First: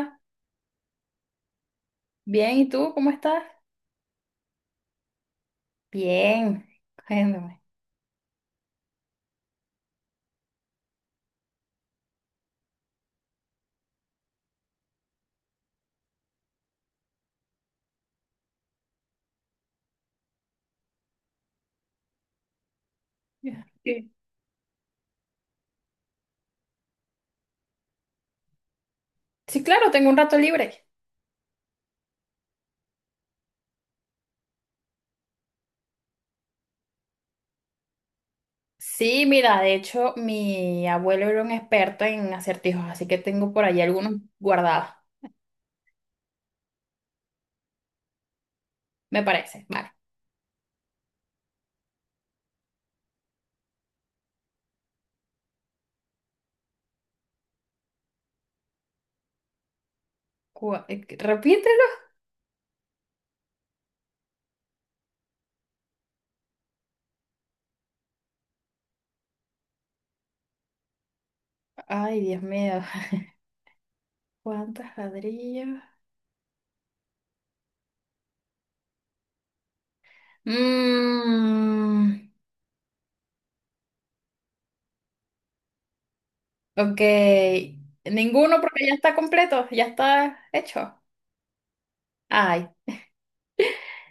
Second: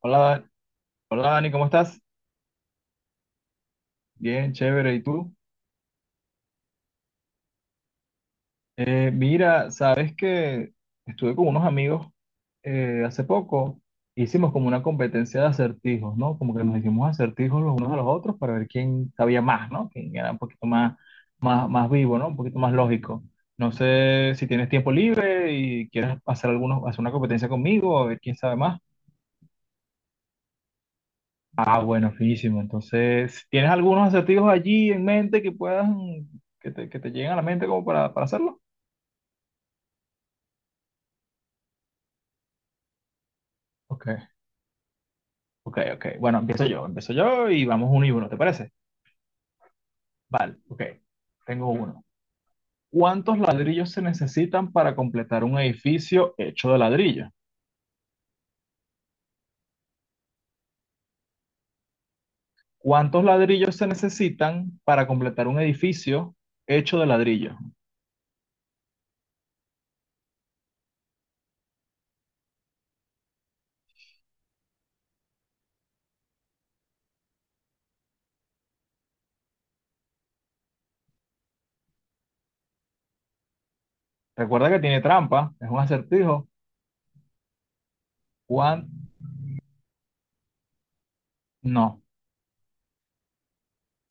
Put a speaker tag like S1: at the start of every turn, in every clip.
S1: Hola, hola Dani, ¿cómo estás?
S2: bien, ¿y tú cómo estás?
S1: Bien, chévere. ¿Y tú?
S2: Bien, cuéntame.
S1: Mira, sabes que estuve con unos amigos hace poco. Hicimos como una competencia de acertijos, ¿no? Como que nos hicimos acertijos los unos a los otros para ver quién sabía más, ¿no? Quién era un poquito más vivo, ¿no? Un poquito más lógico. No
S2: Sí,
S1: sé si tienes tiempo libre y quieres hacer algunos, hacer una competencia conmigo, a ver quién sabe más.
S2: sí, claro, tengo un rato libre.
S1: Ah, bueno, finísimo. Entonces, ¿tienes algunos acertijos allí en mente que puedan, que te lleguen a la mente como para hacerlo?
S2: Sí, mira, de hecho, mi abuelo era un experto en acertijos, así que tengo por ahí
S1: Ok,
S2: algunos guardados.
S1: ok, ok. Bueno, empiezo yo y vamos uno y uno, ¿te parece?
S2: Me parece. Vale.
S1: Vale, ok. Tengo uno. ¿Cuántos ladrillos se necesitan para completar un edificio hecho de ladrillo?
S2: Repítelo.
S1: ¿Cuántos ladrillos se necesitan para completar un edificio hecho de ladrillo?
S2: Ay, Dios mío. ¿Cuántos ladrillos? Mmm,
S1: Recuerda que tiene trampa, es un acertijo.
S2: ok. Ninguno
S1: ¿Cuán?
S2: porque ya está completo, ya está hecho.
S1: No,
S2: Ay,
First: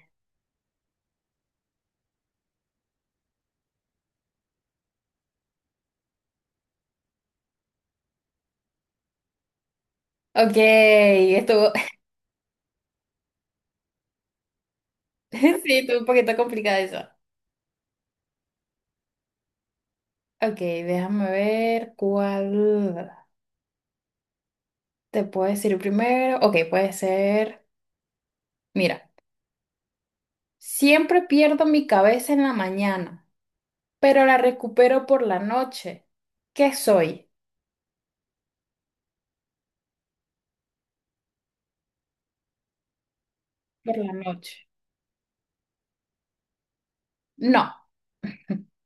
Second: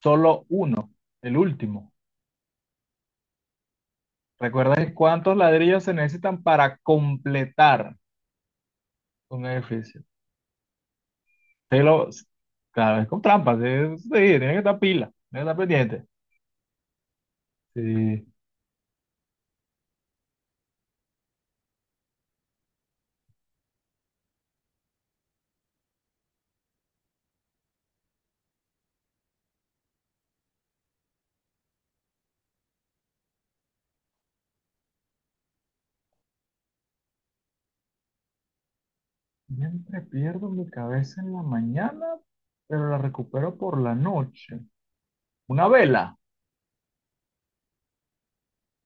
S1: solo uno, el último. ¿Recuerdas cuántos ladrillos se necesitan para completar un edificio?
S2: ok. Estuvo,
S1: Te lo, claro, es con trampas, sí, tiene que estar pila, tiene que
S2: sí,
S1: estar
S2: estuvo un
S1: pendiente.
S2: poquito complicado eso.
S1: Sí.
S2: Ok, déjame ver cuál te puedo decir primero. Ok, puede ser, mira, siempre pierdo mi cabeza en la mañana, pero la recupero por la noche. ¿Qué soy?
S1: Siempre pierdo mi cabeza en la mañana, pero la recupero por la
S2: Por la
S1: noche.
S2: noche.
S1: Una vela.
S2: No,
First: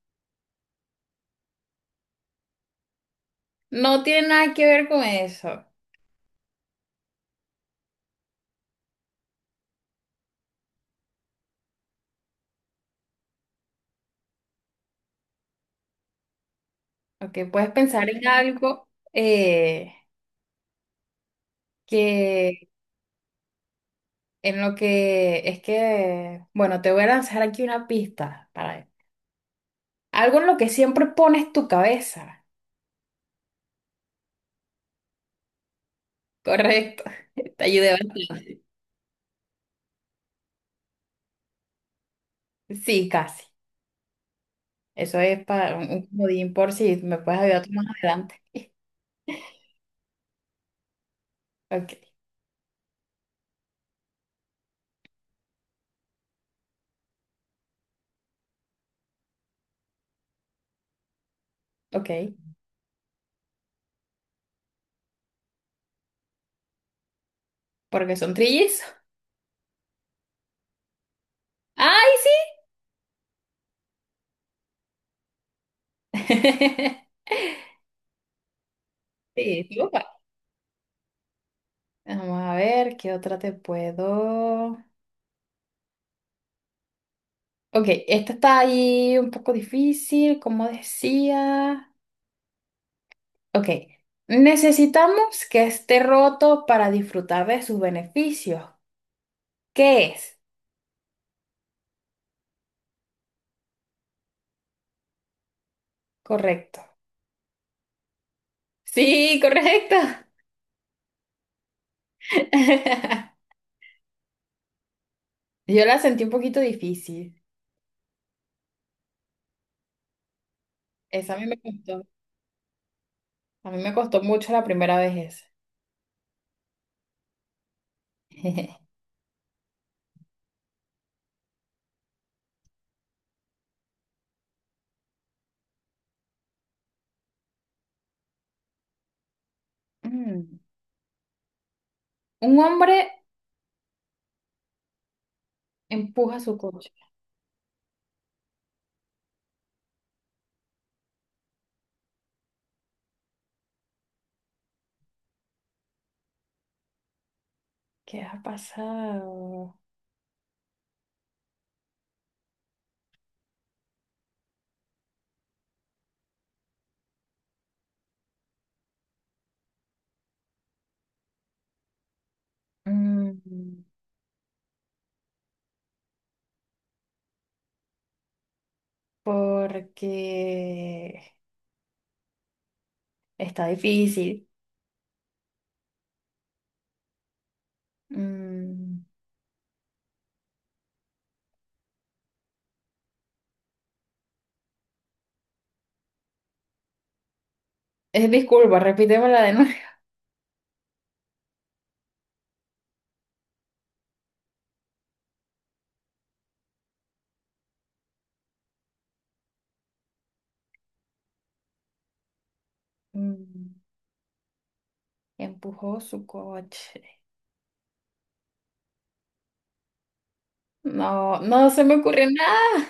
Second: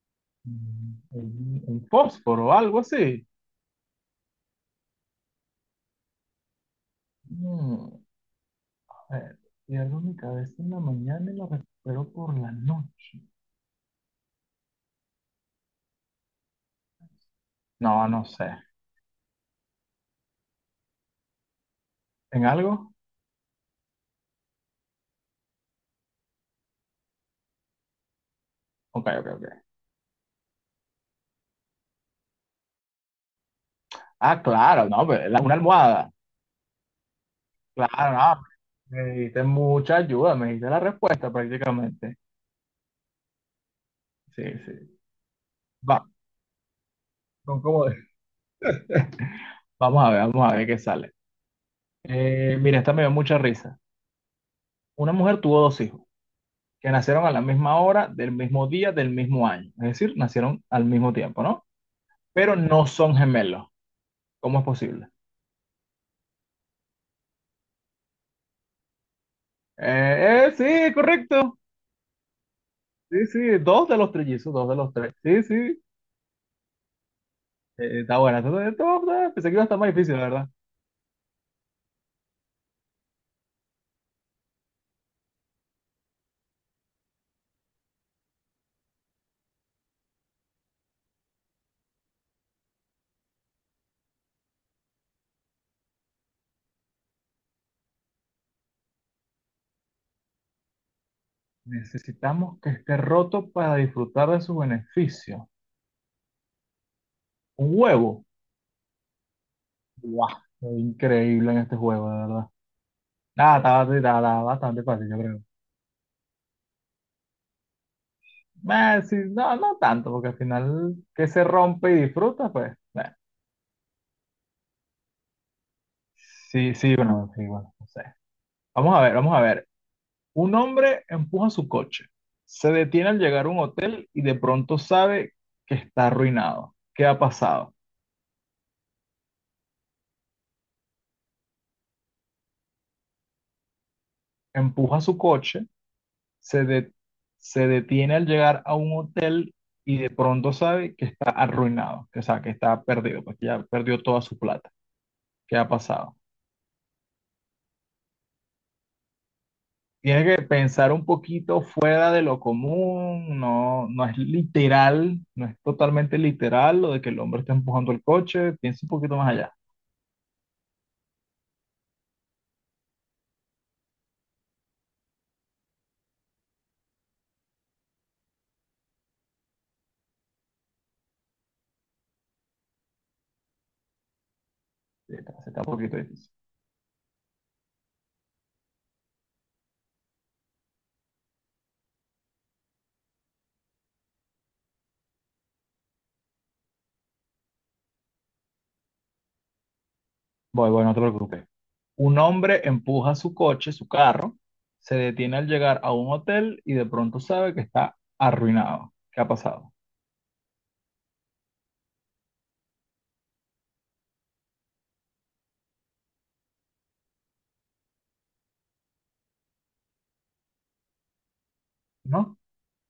S1: Un fósforo, algo así.
S2: no tiene nada que ver con eso.
S1: Mm, a ver, pierdo mi cabeza en la mañana y la recupero por la noche.
S2: Ok, puedes
S1: No,
S2: pensar
S1: no
S2: en
S1: sé.
S2: algo
S1: ¿En
S2: que
S1: algo?
S2: en lo que es que, bueno, te voy a lanzar aquí una pista para
S1: Ok, ok, ok.
S2: algo en lo que siempre pones tu cabeza.
S1: Ah, claro, no, pues, una almohada.
S2: Correcto, te ayudé
S1: Claro,
S2: bastante.
S1: no, me diste mucha ayuda, me diste la respuesta prácticamente.
S2: Sí, casi.
S1: Sí, sí.
S2: Eso es para
S1: Va,
S2: un comodín por si me puedes
S1: son
S2: ayudar tú más
S1: como-
S2: adelante.
S1: vamos a ver, vamos a ver qué sale.
S2: Ok,
S1: Mira, esta me dio mucha risa. Una mujer tuvo dos hijos que nacieron a la misma hora, del mismo día, del mismo año. Es decir, nacieron al mismo tiempo, ¿no?
S2: ok.
S1: Pero no son gemelos. ¿Cómo es posible?
S2: Porque son trillizos.
S1: Eh, eh, sí, correcto.
S2: ¡Ay, sí!
S1: Sí, sí, dos de los trillizos, dos de los tres. Sí, sí. Está buena. Entonces, esto, pensé que iba
S2: Sí,
S1: a
S2: sí,
S1: estar más difícil,
S2: papá.
S1: la verdad.
S2: Vamos a ver qué otra te puedo. Ok, esta está ahí un poco difícil, como decía. Ok, necesitamos que esté roto para disfrutar de sus beneficios. ¿Qué es?
S1: Necesitamos que esté roto para disfrutar de su beneficio.
S2: Correcto.
S1: Un huevo.
S2: Sí, correcto.
S1: ¡Guau! Increíble en este juego, de verdad. Nada, está bastante fácil, yo creo.
S2: Yo la sentí un poquito difícil.
S1: Sí, no, no tanto, porque al final que
S2: Esa a
S1: se
S2: mí me
S1: rompe y
S2: costó.
S1: disfruta, pues.
S2: A mí me costó mucho la primera vez
S1: Sí, sí, bueno, sí, bueno, no sé.
S2: esa.
S1: Vamos a ver, vamos a ver. Un hombre empuja su coche. Se detiene al llegar a un hotel y de pronto sabe que está arruinado. ¿Qué ha pasado?
S2: Mm. Un hombre
S1: Empuja su coche
S2: empuja su
S1: se,
S2: coche.
S1: de- se detiene al llegar a un hotel y de pronto sabe que está arruinado, que, o sea, que está perdido, porque ya perdió toda su plata. ¿Qué ha pasado?
S2: ¿Qué ha pasado?
S1: Tiene que pensar un poquito fuera de lo común, no, no es literal, no es totalmente literal lo de que el hombre está empujando el coche, piensa un poquito más allá.
S2: Mm, porque está difícil.
S1: Sí, sí está un poquito difícil.
S2: Mm, es disculpa, repítemela de nuevo.
S1: Voy, voy, no te preocupes. Un hombre empuja su coche, su carro, se detiene al llegar a un hotel y de pronto sabe que está arruinado. ¿Qué ha pasado?
S2: Mm, empujó su coche. No, no se me ocurre
S1: ¿No?
S2: nada.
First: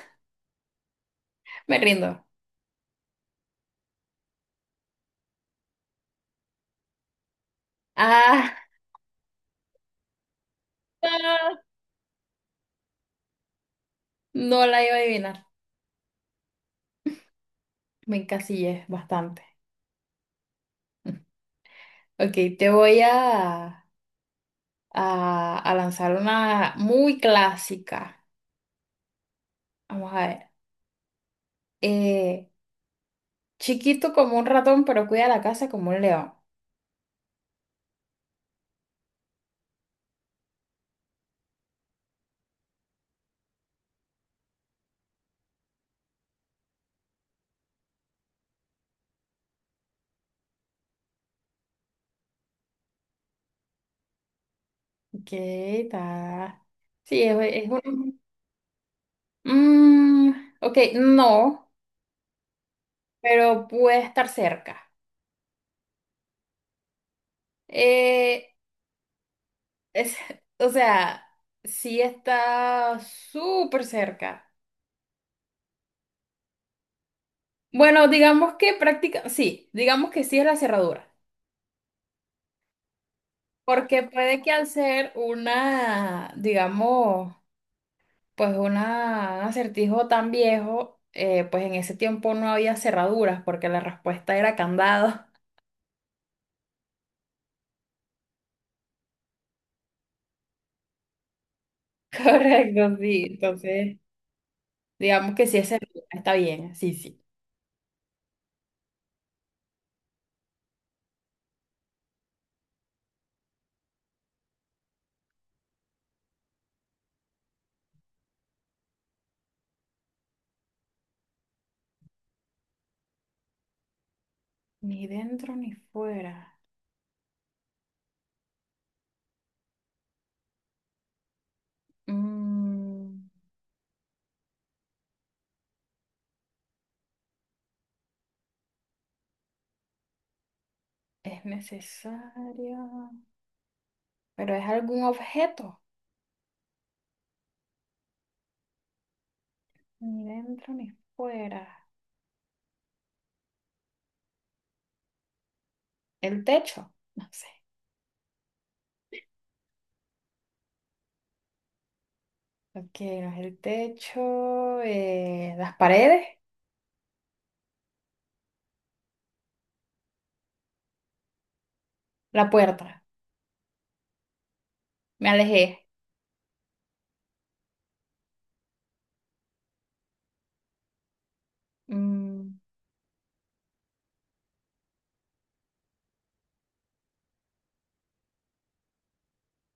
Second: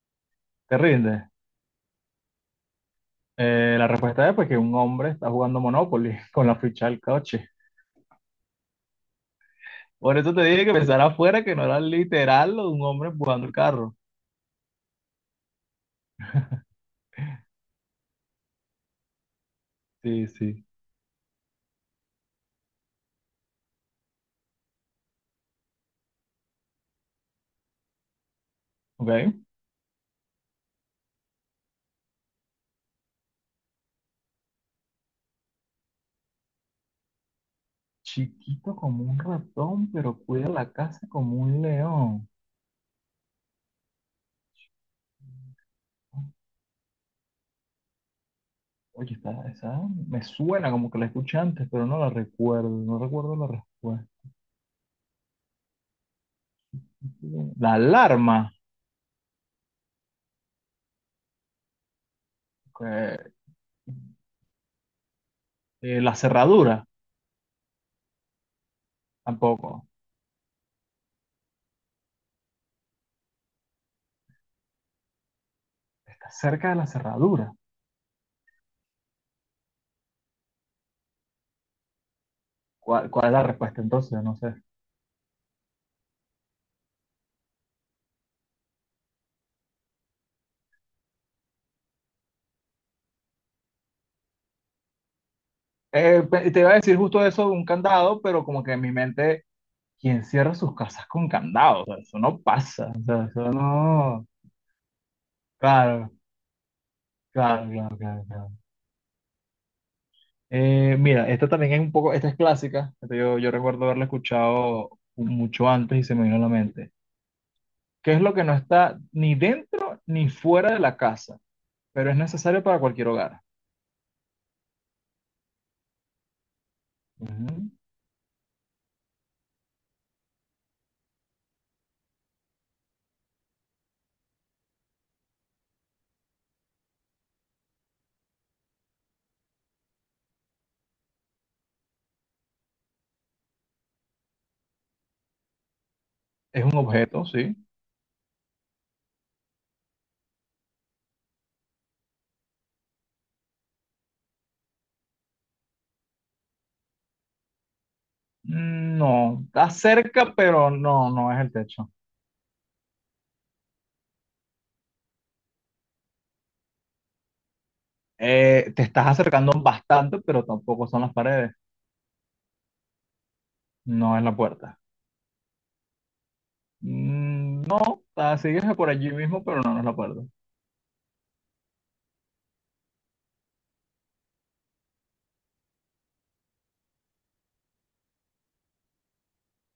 S1: Te rinde.
S2: Me rindo.
S1: La respuesta es pues que un hombre está jugando Monopoly con la ficha del coche.
S2: Ah,
S1: Por eso te dije que pensara afuera que no era literal lo de un hombre empujando el carro.
S2: no, no la iba a adivinar. Me encasillé bastante.
S1: Sí, sí.
S2: Ok, te voy a, a lanzar una muy clásica.
S1: Ok.
S2: Vamos a ver. Eh, chiquito como un ratón, pero cuida la casa como un león.
S1: Chiquito como un ratón, pero cuida la casa como un león. Oye, esta, esa me suena como que la escuché antes, pero no la recuerdo. No recuerdo la respuesta.
S2: Ok, está. Sí, es
S1: La
S2: un...
S1: alarma.
S2: Mm, ok, no,
S1: Ok.
S2: pero puede estar cerca.
S1: La cerradura.
S2: Eh,
S1: Tampoco.
S2: es, o sea, sí está súper cerca.
S1: Está cerca de la cerradura.
S2: Bueno, digamos que práctica... Sí, digamos que sí es la cerradura.
S1: ¿Cuál es la respuesta
S2: Porque
S1: entonces? No
S2: puede que
S1: sé.
S2: al ser una, digamos, pues un acertijo tan viejo, pues en ese tiempo no había cerraduras porque la respuesta era candado.
S1: Te iba a decir justo eso de un candado, pero como que en mi mente, ¿quién cierra sus casas con candado? O sea, eso no pasa.
S2: Correcto,
S1: O
S2: sí.
S1: sea, eso
S2: Entonces,
S1: no.
S2: digamos que sí es cerradura,
S1: Claro,
S2: está bien, sí, sí.
S1: claro, claro, claro, claro. Mira, esta también es un poco, esta es clásica. Esta yo recuerdo haberla escuchado mucho antes y se me vino a la mente. ¿Qué es lo que no está ni dentro ni fuera de la casa, pero es necesario para cualquier hogar?
S2: Ni dentro ni fuera.
S1: Ujú.
S2: Mm, es necesario. Pero es algún objeto.
S1: Es un objeto, sí.
S2: Ni dentro ni fuera. El techo, no sé.
S1: Mm, no, está cerca, pero no, no es el techo.
S2: Ok, no es el techo, las paredes,
S1: Te estás acercando bastante, pero tampoco son las paredes,
S2: la puerta.
S1: no es la puerta.
S2: Me alejé.
S1: Mm, no, ah, sigues por allí mismo, pero no, no es la puerta.
S2: Mm,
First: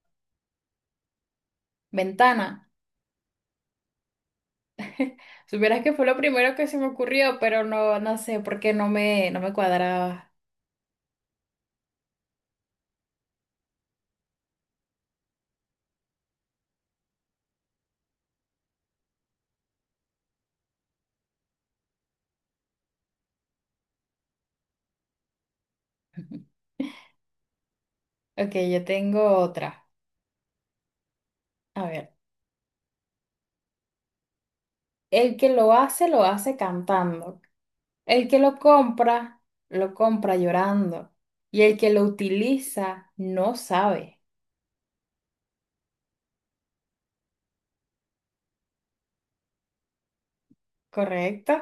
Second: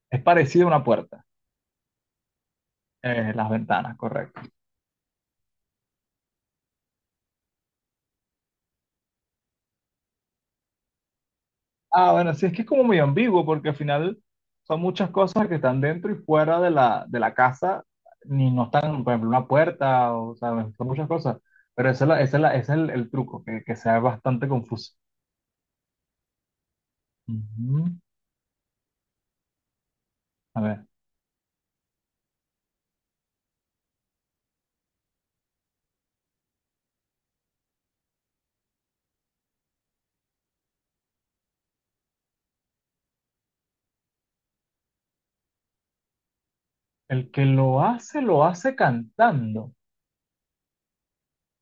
S1: Es parecido a una puerta,
S2: ventana.
S1: las ventanas, correcto.
S2: Supieras que fue lo primero que se me ocurrió, pero no, no sé por qué no me, no me cuadraba.
S1: Ah, bueno, sí, es que es como muy ambiguo, porque al final son muchas cosas que están dentro y fuera de la, casa, ni no están, por ejemplo, una puerta, o sea, son muchas cosas. Pero ese es el truco, que sea bastante confuso. Ujú.
S2: Ok, yo tengo otra.
S1: A ver,
S2: A ver, el que lo hace cantando. El que lo compra llorando. Y el que lo utiliza, no sabe.
S1: el que lo hace cantando.
S2: ¿Correcto?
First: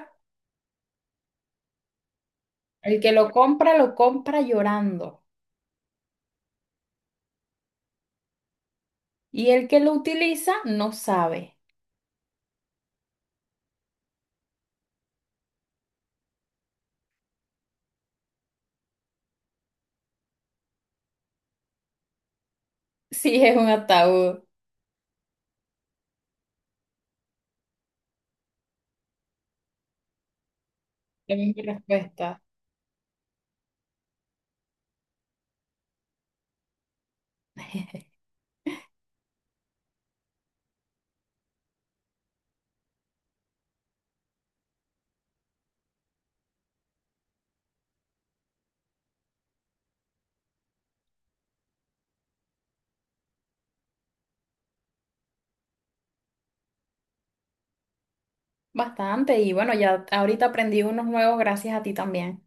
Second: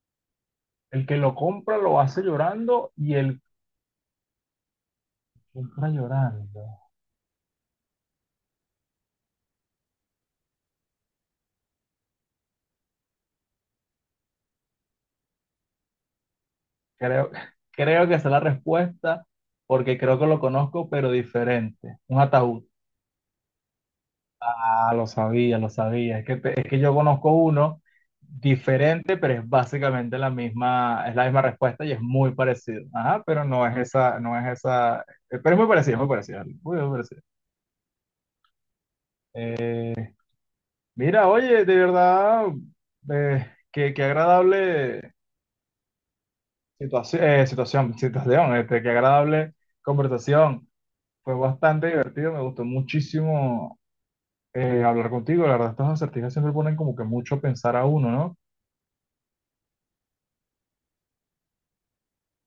S1: El que lo compra lo hace llorando
S2: El que
S1: y el que
S2: lo compra llorando.
S1: compra llorando.
S2: Y el que lo utiliza no sabe.
S1: Creo, creo que esa es la respuesta porque creo que lo conozco, pero diferente. Un ataúd.
S2: Si es un ataúd.
S1: Ah, lo sabía, lo sabía. Es que yo conozco uno diferente, pero es básicamente la misma, es la
S2: Esa
S1: misma
S2: es mi
S1: respuesta y es muy
S2: respuesta.
S1: parecido. Ajá, pero no es esa, no es esa, pero es muy parecido, muy parecido, muy, muy parecido. Mira, oye, de verdad, eh, qué agradable Situación, este, qué agradable conversación. Fue bastante divertido, me gustó muchísimo hablar contigo. La verdad, estas acertijas siempre ponen como que mucho a pensar a uno, ¿no?
S2: Bastante. Y bueno, ya ahorita aprendí unos nuevos gracias a ti también.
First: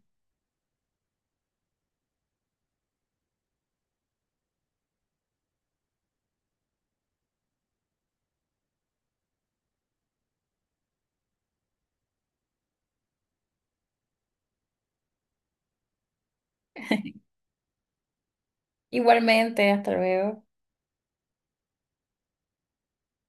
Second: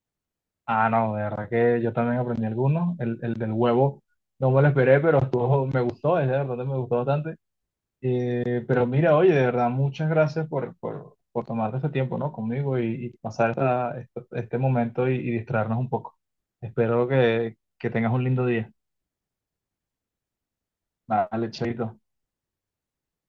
S1: Ah, no, de verdad que yo también aprendí algunos. El del huevo no me lo esperé, pero me gustó, es de verdad me gustó bastante. Pero mira, oye, de verdad, muchas gracias por tomarte este tiempo, ¿no? Conmigo y pasar este momento y distraernos un poco. Espero que tengas un lindo día.
S2: Igualmente, hasta luego.
S1: Vale, chaito.